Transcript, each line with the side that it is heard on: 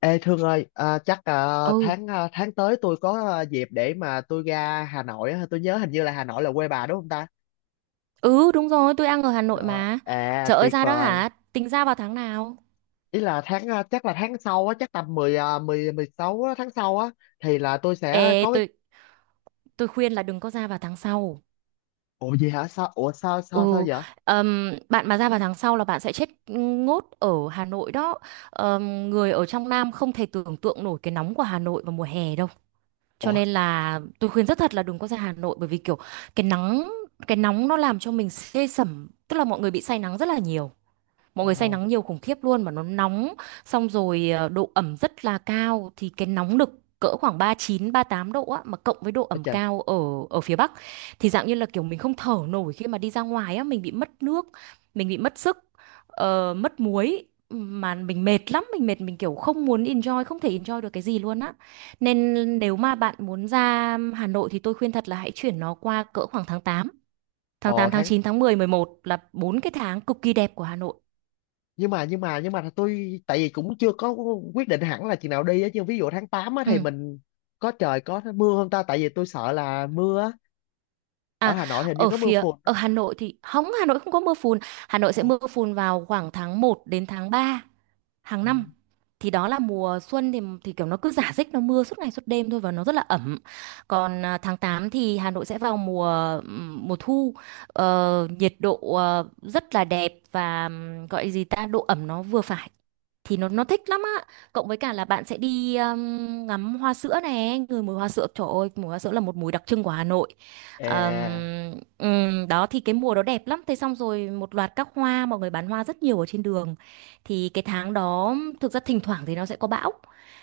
left: Ê Thương ơi, chắc
right: Ừ,
left: tháng tới tôi có dịp để mà tôi ra Hà Nội á, tôi nhớ hình như là Hà Nội là quê bà đúng không ta?
right: ừ đúng rồi, tôi đang ở Hà Nội
left: Ờ,
right: mà. Trời ơi
left: tuyệt
right: ra đó
left: vời.
right: hả? Tính ra vào tháng nào?
left: Ý là chắc là tháng sau á, chắc tầm 10 16 á, tháng sau á thì là tôi sẽ
right: Ê,
left: có cái.
right: tôi khuyên là đừng có ra vào tháng sau.
left: Ủa gì hả? Sao
right: Ừ,
left: vậy?
right: bạn mà ra vào tháng sau là bạn sẽ chết ngốt ở Hà Nội đó. Người ở trong Nam không thể tưởng tượng nổi cái nóng của Hà Nội vào mùa hè đâu. Cho
left: Ủa.
right: nên là tôi khuyên rất thật là đừng có ra Hà Nội bởi vì kiểu cái nắng cái nóng nó làm cho mình xê sẩm, tức là mọi người bị say nắng rất là nhiều. Mọi
left: Ồ,
right: người say nắng nhiều khủng khiếp luôn mà nó nóng xong rồi độ ẩm rất là cao thì cái nóng nực cỡ khoảng 39 tám độ á mà cộng với độ
left: ôi
right: ẩm
left: trời.
right: cao ở ở phía Bắc thì dạng như là kiểu mình không thở nổi khi mà đi ra ngoài á, mình bị mất nước, mình bị mất sức, mất muối mà mình mệt lắm, mình mệt mình kiểu không muốn enjoy, không thể enjoy được cái gì luôn á. Nên nếu mà bạn muốn ra Hà Nội thì tôi khuyên thật là hãy chuyển nó qua cỡ khoảng tháng tám tháng
left: Ồ,
right: tám tháng 9 tháng 10 tháng 11 là bốn cái tháng cực kỳ đẹp của Hà Nội.
left: nhưng mà tôi tại vì cũng chưa có quyết định hẳn là chừng nào đi á, chứ ví dụ tháng 8 á thì
right: Ừ.
left: mình có trời, có mưa không ta? Tại vì tôi sợ là mưa á, ở
right: À,
left: Hà Nội thì hình như có mưa phùn.
right: ở Hà Nội thì không, Hà Nội không có mưa phùn. Hà Nội sẽ
left: Ủa?
right: mưa phùn vào khoảng tháng 1 đến tháng 3 hàng
left: À,
right: năm. Thì đó là mùa xuân thì kiểu nó cứ rả rích nó mưa suốt ngày suốt đêm thôi và nó rất là ẩm. Còn tháng 8 thì Hà Nội sẽ vào mùa mùa thu. Nhiệt độ rất là đẹp và gọi gì ta, độ ẩm nó vừa phải thì nó thích lắm á, cộng với cả là bạn sẽ đi ngắm hoa sữa này, người mùi hoa sữa, trời ơi mùi hoa sữa là một mùi đặc trưng của Hà Nội. Ờm,
left: à,
right: Đó thì cái mùa đó đẹp lắm, thế xong rồi một loạt các hoa mọi người bán hoa rất nhiều ở trên đường thì cái tháng đó thực ra thỉnh thoảng thì nó sẽ có bão,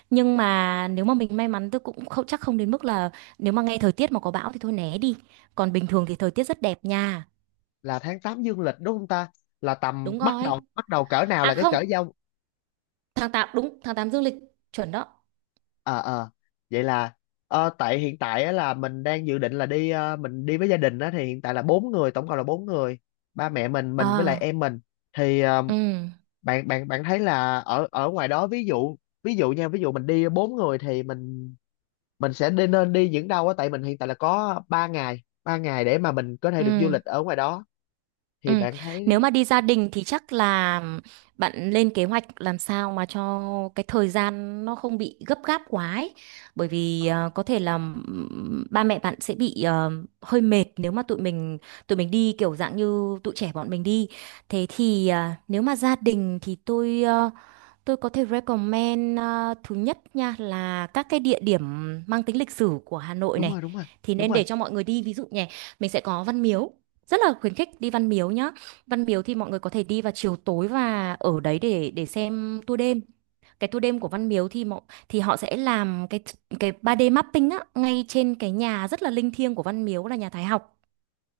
right: nhưng mà nếu mà mình may mắn, tôi cũng không chắc, không đến mức là nếu mà nghe thời tiết mà có bão thì thôi né đi, còn bình thường thì thời tiết rất đẹp nha.
left: là tháng 8 dương lịch đúng không ta? Là tầm
right: Đúng
left: bắt
right: rồi.
left: đầu bắt đầu cỡ nào
right: À
left: là cái cỡ
right: không,
left: giao.
right: tháng 8 đúng, tháng 8 dương lịch, chuẩn đó.
left: Ờ, ờ, vậy là tại hiện tại á, là mình đang dự định là mình đi với gia đình á, thì hiện tại là bốn người, tổng cộng là bốn người, ba mẹ mình với lại
right: Ờ.
left: em mình. Thì
right: Ừ.
left: bạn bạn bạn thấy là ở ở ngoài đó, ví dụ, ví dụ nha, ví dụ mình đi bốn người thì mình sẽ đi nên đi những đâu á, tại mình hiện tại là có ba ngày để mà mình có thể được du
right: Ừ,
left: lịch ở ngoài đó,
right: ừ.
left: thì bạn
right: Nếu
left: thấy
right: mà đi gia đình thì chắc là bạn lên kế hoạch làm sao mà cho cái thời gian nó không bị gấp gáp quá ấy. Bởi
left: ờ,
right: vì có thể là ba mẹ bạn sẽ bị hơi mệt nếu mà tụi mình đi kiểu dạng như tụi trẻ bọn mình đi. Thế thì nếu mà gia đình thì tôi có thể recommend, thứ nhất nha là các cái địa điểm mang tính lịch sử của Hà Nội
left: đúng
right: này
left: rồi, đúng rồi,
right: thì
left: đúng
right: nên
left: rồi.
right: để cho mọi người đi, ví dụ nhỉ, mình sẽ có Văn Miếu, rất là khuyến khích đi Văn Miếu nhá. Văn Miếu thì mọi người có thể đi vào chiều tối và ở đấy để xem tour đêm, cái tour đêm của Văn Miếu thì mọi, thì họ sẽ làm cái 3D mapping á ngay trên cái nhà rất là linh thiêng của Văn Miếu là nhà Thái học.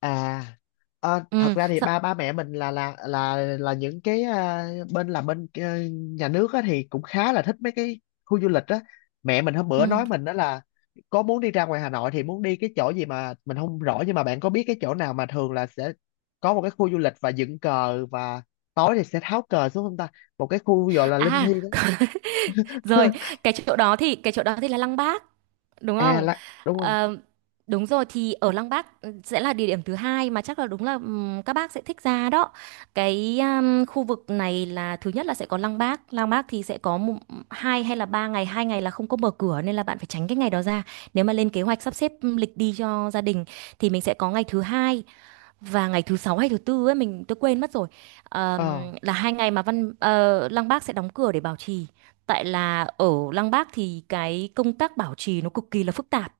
left: À, thật
right: Ừ,
left: ra thì
right: sợ,
left: ba ba mẹ mình là những cái bên nhà nước á, thì cũng khá là thích mấy cái khu du lịch á. Mẹ mình hôm bữa
right: ừ.
left: nói mình đó là có muốn đi ra ngoài Hà Nội thì muốn đi cái chỗ gì mà mình không rõ, nhưng mà bạn có biết cái chỗ nào mà thường là sẽ có một cái khu du lịch và dựng cờ, và tối thì sẽ tháo cờ xuống không ta? Một cái khu gọi là linh
right: À.
left: Thi á.
right: Rồi, cái chỗ đó thì cái chỗ đó thì là Lăng Bác, đúng
left: À
right: không?
left: là đúng rồi.
right: Ờ, đúng rồi, thì ở Lăng Bác sẽ là địa điểm thứ hai mà chắc là đúng là các bác sẽ thích ra đó. Cái khu vực này là thứ nhất là sẽ có Lăng Bác. Lăng Bác thì sẽ có một, hai hay là ba ngày, hai ngày là không có mở cửa nên là bạn phải tránh cái ngày đó ra. Nếu mà lên kế hoạch sắp xếp lịch đi cho gia đình thì mình sẽ có ngày thứ hai và ngày thứ sáu hay thứ tư ấy, mình tôi quên mất rồi. Ờm,
left: Ờ.
right: là hai ngày mà Lăng Bác sẽ đóng cửa để bảo trì, tại là ở Lăng Bác thì cái công tác bảo trì nó cực kỳ là phức tạp,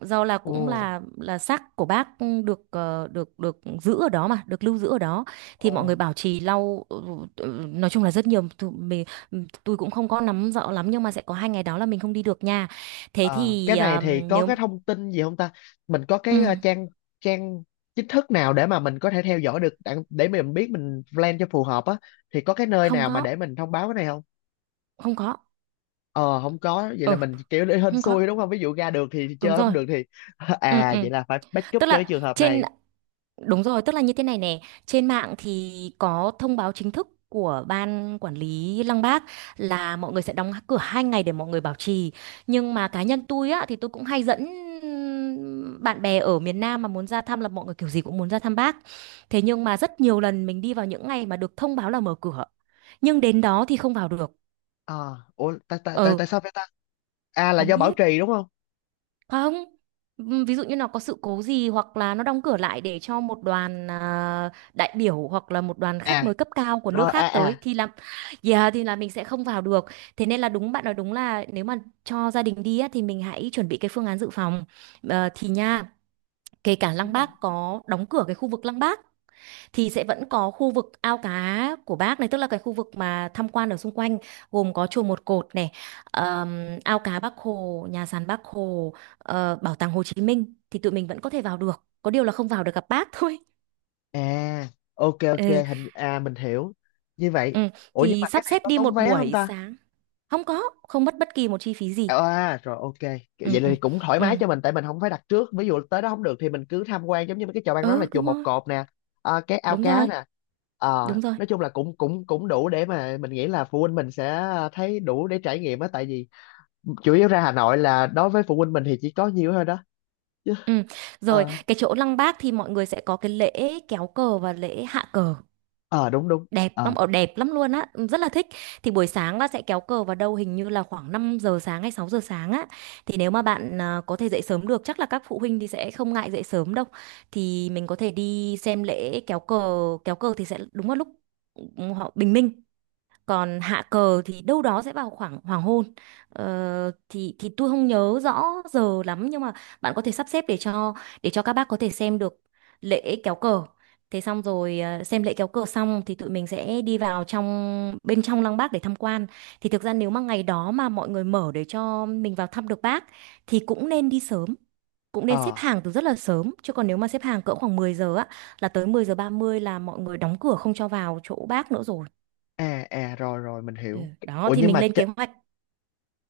right: do là cũng
left: Ồ.
right: là xác của bác được ờ, được được giữ ở đó, mà được lưu giữ ở đó thì
left: Ồ.
right: mọi người bảo trì lau nói chung là rất nhiều, tôi cũng không có nắm rõ lắm, nhưng mà sẽ có hai ngày đó là mình không đi được nha. Thế
left: Ờ,
right: thì
left: cái này thì có
right: nếu.
left: cái thông tin gì không ta? Mình có
right: Ừ,
left: cái trang trang chính thức nào để mà mình có thể theo dõi được, để mình biết mình plan cho phù hợp á, thì có cái nơi
right: không
left: nào mà
right: có.
left: để mình thông báo cái này không?
right: Không có.
left: Ờ, không có, vậy là
right: Ừ,
left: mình kiểu để hên
right: không có.
left: xui đúng không? Ví dụ ra được thì,
right: Đúng
left: chơi không
right: rồi.
left: được thì
right: Ừ, ừ.
left: vậy là phải backup
right: Tức
left: cho cái
right: là
left: trường hợp
right: trên
left: này.
right: Đúng rồi, tức là như thế này nè, trên mạng thì có thông báo chính thức của ban quản lý Lăng Bác là mọi người sẽ đóng cửa hai ngày để mọi người bảo trì. Nhưng mà cá nhân tôi á thì tôi cũng hay dẫn bạn bè ở miền Nam mà muốn ra thăm là mọi người kiểu gì cũng muốn ra thăm bác. Thế nhưng mà rất nhiều lần mình đi vào những ngày mà được thông báo là mở cửa. Nhưng đến đó thì không vào được.
left: Ờ, ủa tại tại tại
right: Ừ,
left: tại sao vậy ta? À là
right: không
left: do bảo
right: biết.
left: trì đúng không?
right: Không, ví dụ như nó có sự cố gì hoặc là nó đóng cửa lại để cho một đoàn, đại biểu hoặc là một đoàn khách
left: À
right: mời cấp cao của nước
left: rồi,
right: khác tới thì là yeah, thì là mình sẽ không vào được. Thế nên là đúng, bạn nói đúng, là nếu mà cho gia đình đi á, thì mình hãy chuẩn bị cái phương án dự phòng. Ờ, thì nha, kể cả Lăng Bác có đóng cửa cái khu vực Lăng Bác thì sẽ vẫn có khu vực ao cá của bác này, tức là cái khu vực mà tham quan ở xung quanh gồm có chùa Một Cột này, ao cá Bác Hồ, nhà sàn Bác Hồ, bảo tàng Hồ Chí Minh thì tụi mình vẫn có thể vào được, có điều là không vào được gặp bác thôi.
left: à ok, ok,
right: Ừ,
left: hình à mình hiểu. Như vậy,
right: ừ.
left: ủa nhưng
right: Thì
left: mà cái
right: sắp
left: này
right: xếp
left: có
right: đi
left: tốn
right: một
left: vé không
right: buổi
left: ta?
right: sáng, không có, không mất bất kỳ một chi phí gì.
left: Ờ, à rồi, ok. Vậy
right: Ừ. Ừ.
left: thì cũng thoải mái
right: Ừ.
left: cho mình, tại mình không phải đặt trước. Ví dụ tới đó không được thì mình cứ tham quan, giống như mấy cái chợ, ban đó là
right: Ừ
left: chùa
right: đúng
left: Một
right: rồi.
left: Cột nè, cái ao
right: Đúng
left: cá
right: rồi.
left: nè. Ờ,
right: Đúng rồi.
left: nói chung là cũng cũng cũng đủ để mà mình nghĩ là phụ huynh mình sẽ thấy đủ để trải nghiệm á. Tại vì chủ yếu ra Hà Nội là, đối với phụ huynh mình thì chỉ có nhiêu thôi đó, chứ.
right: Ừ.
left: Ờ,
right: Rồi cái chỗ Lăng Bác thì mọi người sẽ có cái lễ kéo cờ và lễ hạ cờ,
left: ờ, đúng, đúng.
right: đẹp
left: Ờ.
right: lắm, ở đẹp lắm luôn á, rất là thích. Thì buổi sáng là sẽ kéo cờ vào đâu hình như là khoảng 5 giờ sáng hay 6 giờ sáng á, thì nếu mà bạn có thể dậy sớm được, chắc là các phụ huynh thì sẽ không ngại dậy sớm đâu, thì mình có thể đi xem lễ kéo cờ. Kéo cờ thì sẽ đúng vào lúc ừ, họ bình minh, còn hạ cờ thì đâu đó sẽ vào khoảng hoàng hôn. Thì tôi không nhớ rõ giờ lắm, nhưng mà bạn có thể sắp xếp để cho các bác có thể xem được lễ kéo cờ. Thế xong rồi xem lễ kéo cờ xong thì tụi mình sẽ đi vào trong, bên trong lăng bác để tham quan. Thì thực ra nếu mà ngày đó mà mọi người mở để cho mình vào thăm được bác thì cũng nên đi sớm, cũng nên xếp
left: Ờ,
right: hàng từ rất là sớm, chứ còn nếu mà xếp hàng cỡ khoảng 10 giờ á là tới 10 giờ 30 là mọi người đóng cửa không cho vào chỗ bác nữa rồi.
left: rồi, rồi, mình
right: Ừ,
left: hiểu.
right: đó
left: Ủa
right: thì
left: nhưng
right: mình
left: mà,
right: lên kế hoạch.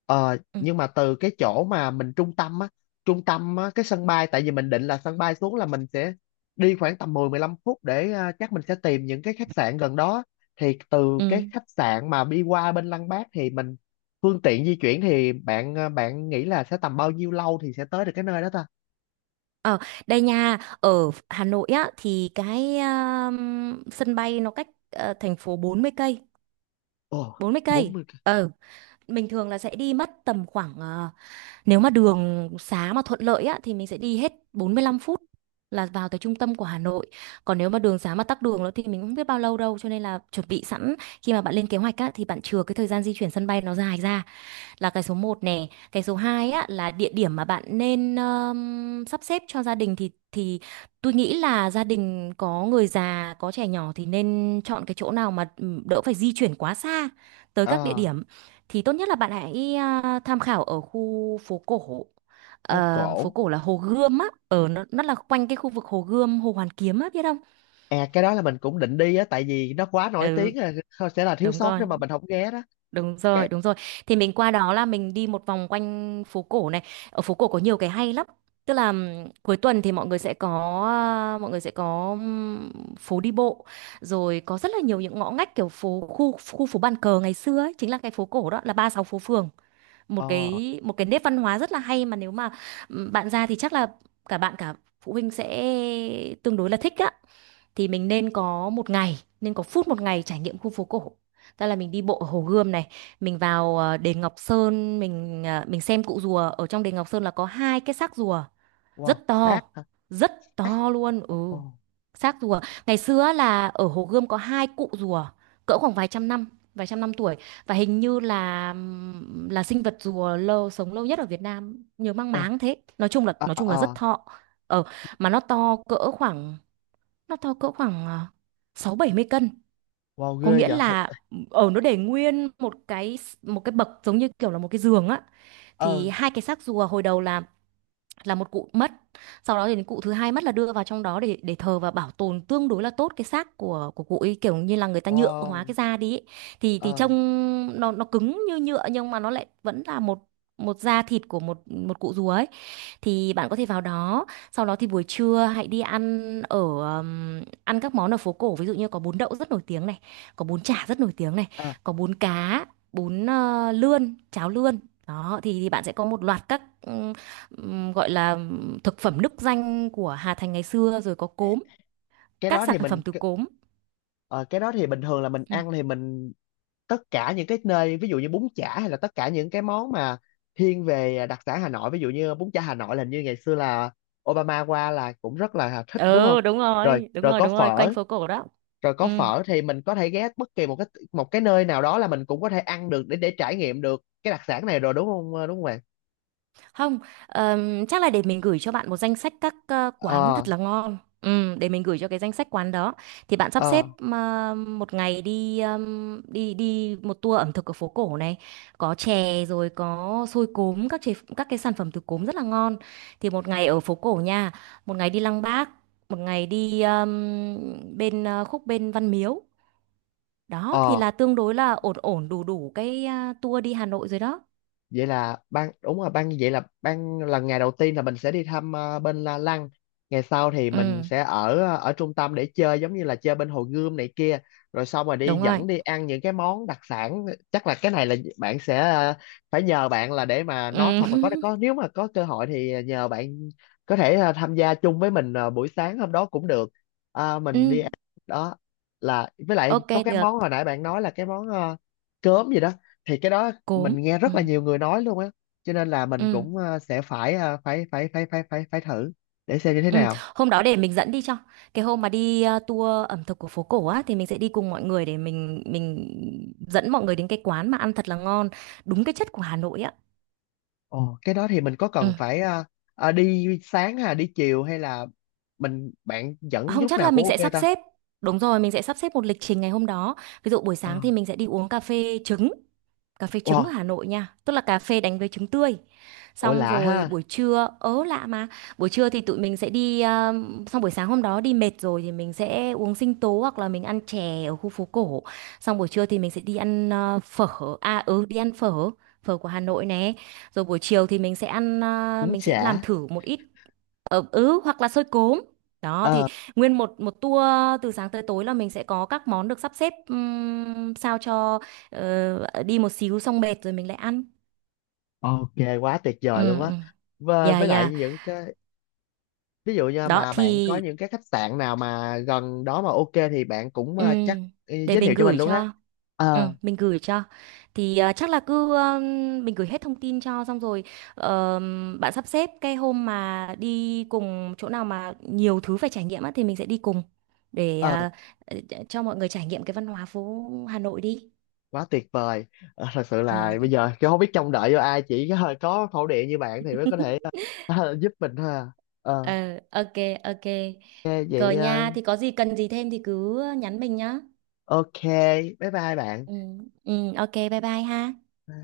left: Ờ,
right: Ừ.
left: nhưng mà từ cái chỗ mà mình trung tâm á, cái sân bay, tại vì mình định là sân bay xuống là mình sẽ đi khoảng tầm 10-15 phút để chắc mình sẽ tìm những cái khách sạn gần đó. Thì từ cái
right: Ừ.
left: khách sạn mà đi qua bên Lăng Bác thì mình, phương tiện di chuyển thì bạn nghĩ là sẽ tầm bao nhiêu lâu thì sẽ tới được cái nơi đó ta?
right: Ờ, đây nha, ở Hà Nội á thì cái sân bay nó cách thành phố 40 cây,
left: Ồ,
right: 40 cây.
left: 40 cây.
right: Ờ, mình thường là sẽ đi mất tầm khoảng nếu mà đường xá mà thuận lợi á thì mình sẽ đi hết 45 phút là vào tới trung tâm của Hà Nội. Còn nếu mà đường xá mà tắc đường nữa thì mình không biết bao lâu đâu, cho nên là chuẩn bị sẵn khi mà bạn lên kế hoạch á thì bạn chừa cái thời gian di chuyển sân bay nó dài ra. Là cái số một nè, cái số 2 á là địa điểm mà bạn nên sắp xếp cho gia đình thì tôi nghĩ là gia đình có người già, có trẻ nhỏ thì nên chọn cái chỗ nào mà đỡ phải di chuyển quá xa tới các địa
left: Ờ,
right: điểm. Thì tốt nhất là bạn hãy tham khảo ở khu phố cổ.
left: phố
right: Phố
left: cổ.
right: cổ là Hồ Gươm á, ở nó là quanh cái khu vực Hồ Gươm, Hồ Hoàn Kiếm á, biết không?
left: À cái đó là mình cũng định đi á, tại vì nó quá nổi
right: Ừ,
left: tiếng rồi, thôi sẽ là thiếu
right: đúng
left: sót nếu
right: rồi.
left: mà mình không ghé đó.
right: Đúng rồi,
left: Cái,
right: đúng rồi. Thì mình qua đó là mình đi một vòng quanh phố cổ này. Ở phố cổ có nhiều cái hay lắm. Tức là cuối tuần thì mọi người sẽ có à, mọi người sẽ có ừm, phố đi bộ, rồi có rất là nhiều những ngõ ngách kiểu phố khu khu phố bàn cờ ngày xưa ấy, chính là cái phố cổ đó là 36 phố phường, một
left: ờ,
right: cái một cái nét văn hóa rất là hay mà nếu mà bạn ra thì chắc là cả bạn cả phụ huynh sẽ tương đối là thích á. Thì mình nên có phút một ngày trải nghiệm khu phố cổ, tức là mình đi bộ ở Hồ Gươm này, mình vào đền Ngọc Sơn, mình xem cụ rùa ở trong đền Ngọc Sơn là có hai cái xác rùa rất
left: wow,
right: to,
left: sát hả?
right: rất to luôn. Ừ, xác rùa ngày xưa á là ở Hồ Gươm có hai cụ rùa, cỡ khoảng vài trăm năm tuổi. Và hình như là sinh vật rùa sống lâu nhất ở Việt Nam, nhớ mang
left: Ồ,
right: máng thế. nói chung là
left: ờ
right: nói chung là rất
left: ờ
right: thọ. Ờ mà nó to cỡ khoảng sáu bảy mươi cân.
left: wow,
right: Có
left: ghê
right: nghĩa
left: vậy.
right: là nó để nguyên một cái, một cái bậc giống như kiểu là một cái giường á.
left: Ờ
right: Thì hai cái xác rùa hồi đầu là một cụ mất, sau đó thì cụ thứ hai mất là đưa vào trong đó để thờ và bảo tồn tương đối là tốt cái xác của cụ ấy, kiểu như là người ta nhựa hóa
left: wow,
right: cái da đi ấy. Thì
left: ờ
right: trông nó cứng như nhựa nhưng mà nó lại vẫn là một một da thịt của một một cụ rùa ấy. Thì bạn có thể vào đó. Sau đó thì buổi trưa hãy đi ăn ở ăn các món ở phố cổ, ví dụ như có bún đậu rất nổi tiếng này, có bún chả rất nổi tiếng này,
left: à
right: có bún cá, bún lươn, cháo lươn. Đó thì, bạn sẽ có một loạt các gọi là thực phẩm nức danh của Hà Thành ngày xưa, rồi có cốm,
left: cái
right: các
left: đó
right: sản
left: thì
right: phẩm
left: mình
right: từ cốm.
left: ờ, cái đó thì bình thường là mình
right: Ừ.
left: ăn thì mình tất cả những cái nơi, ví dụ như bún chả, hay là tất cả những cái món mà thiên về đặc sản Hà Nội, ví dụ như bún chả Hà Nội là, hình như ngày xưa là Obama qua là cũng rất là thích đúng không?
right: Ừ, đúng
left: Rồi,
right: rồi, đúng
left: rồi
right: rồi,
left: có
right: đúng rồi, quanh
left: phở,
right: phố cổ đó.
left: rồi có
right: Ừ.
left: phở thì mình có thể ghé bất kỳ một cái nơi nào đó là mình cũng có thể ăn được, để trải nghiệm được cái đặc sản này rồi, đúng không, đúng không bạn?
right: Không, chắc là để mình gửi cho bạn một danh sách các quán
left: Ờ,
right: thật là ngon. Ừ, để mình gửi cho cái danh sách quán đó. Thì bạn sắp xếp
left: ờ,
right: một ngày đi đi đi một tour ẩm thực ở phố cổ này, có chè rồi có xôi cốm, các cái sản phẩm từ cốm rất là ngon. Thì một ngày ở phố cổ nha, một ngày đi Lăng Bác, một ngày đi bên khúc bên Văn Miếu. Đó thì
left: ờ,
right: là tương đối là ổn ổn đủ đủ cái tour đi Hà Nội rồi đó.
left: vậy là ban, đúng rồi, ban, vậy là ban là ngày đầu tiên là mình sẽ đi thăm bên La Lăng, ngày sau thì
right: Ừ,
left: mình sẽ ở trung tâm để chơi, giống như là chơi bên Hồ Gươm này kia, rồi xong rồi đi
right: đúng rồi.
left: dẫn đi ăn những cái món đặc sản. Chắc là cái này là bạn sẽ phải nhờ bạn là để mà nói,
right: Ừ.
left: hoặc là có có nếu mà có cơ hội thì nhờ bạn có thể tham gia chung với mình buổi sáng hôm đó cũng được. À, mình
right: Ừ.
left: đi ăn đó, là với lại
right: Ok,
left: có cái
right: được,
left: món hồi nãy bạn nói là cái món cơm gì đó, thì cái đó
right: cốm.
left: mình nghe rất là
right: Ừ.
left: nhiều người nói luôn á, cho nên là mình
right: Ừ.
left: cũng sẽ phải phải thử để xem như thế
right: Ừ.
left: nào.
right: Hôm đó để mình dẫn đi cho. Cái hôm mà đi tour ẩm thực của phố cổ á thì mình sẽ đi cùng mọi người để mình dẫn mọi người đến cái quán mà ăn thật là ngon, đúng cái chất của Hà Nội á.
left: Ồ cái đó thì mình có
right: Ừ.
left: cần phải đi sáng hay là đi chiều, hay là mình, bạn dẫn
right: Không,
left: lúc
right: chắc là
left: nào cũng
right: mình
left: ok
right: sẽ sắp
left: ta?
right: xếp. Đúng rồi, mình sẽ sắp xếp một lịch trình ngày hôm đó. Ví dụ buổi
left: ờ
right: sáng thì mình sẽ đi uống cà phê trứng. Cà phê trứng ở
left: wow,
right: Hà Nội nha, tức là cà phê đánh với trứng tươi.
left: ủa
right: Xong
left: lạ
right: rồi
left: ha.
right: buổi trưa ớ lạ mà, buổi trưa thì tụi mình sẽ đi xong buổi sáng hôm đó đi mệt rồi thì mình sẽ uống sinh tố hoặc là mình ăn chè ở khu phố cổ. Xong buổi trưa thì mình sẽ đi ăn phở phở của Hà Nội nè. Rồi buổi chiều thì mình sẽ
left: Cũng
right: làm
left: chả.
right: thử một ít, ừ, ừ, hoặc là xôi cốm. Đó thì
left: ờ
right: nguyên một một tour từ sáng tới tối là mình sẽ có các món được sắp xếp sao cho đi một xíu xong mệt rồi mình lại ăn.
left: ok, quá tuyệt vời luôn
right: Ừ,
left: á.
right: ừ.
left: Và
right: Dạ,
left: với lại
right: dạ.
left: những cái, ví dụ như
right: Đó
left: mà bạn
right: thì...
left: có những cái khách sạn nào mà gần đó mà ok thì bạn cũng
right: Ừ,
left: chắc
right: để
left: giới thiệu
right: mình
left: cho mình
right: gửi
left: luôn ha.
right: cho. Ừ,
left: Ờ,
right: mình gửi cho. Thì chắc là cứ mình gửi hết thông tin cho xong rồi bạn sắp xếp cái hôm mà đi cùng chỗ nào mà nhiều thứ phải trải nghiệm á thì mình sẽ đi cùng, để
left: ờ.
right: cho mọi người trải nghiệm cái văn hóa phố Hà Nội đi.
left: Quá tuyệt vời. Ờ, thật sự
right: Ừ.
left: là bây giờ cái, không biết trông đợi vô ai, chỉ có khẩu điện như bạn thì mới có thể giúp mình thôi à. ờ
right: Ờ, ok, ok.
left: Nghe vậy,
right: Rồi nha, thì có gì cần gì thêm thì cứ nhắn mình nhá.
left: ok, bye bye bạn.
right: Ừ, ừ, ok, bye bye ha.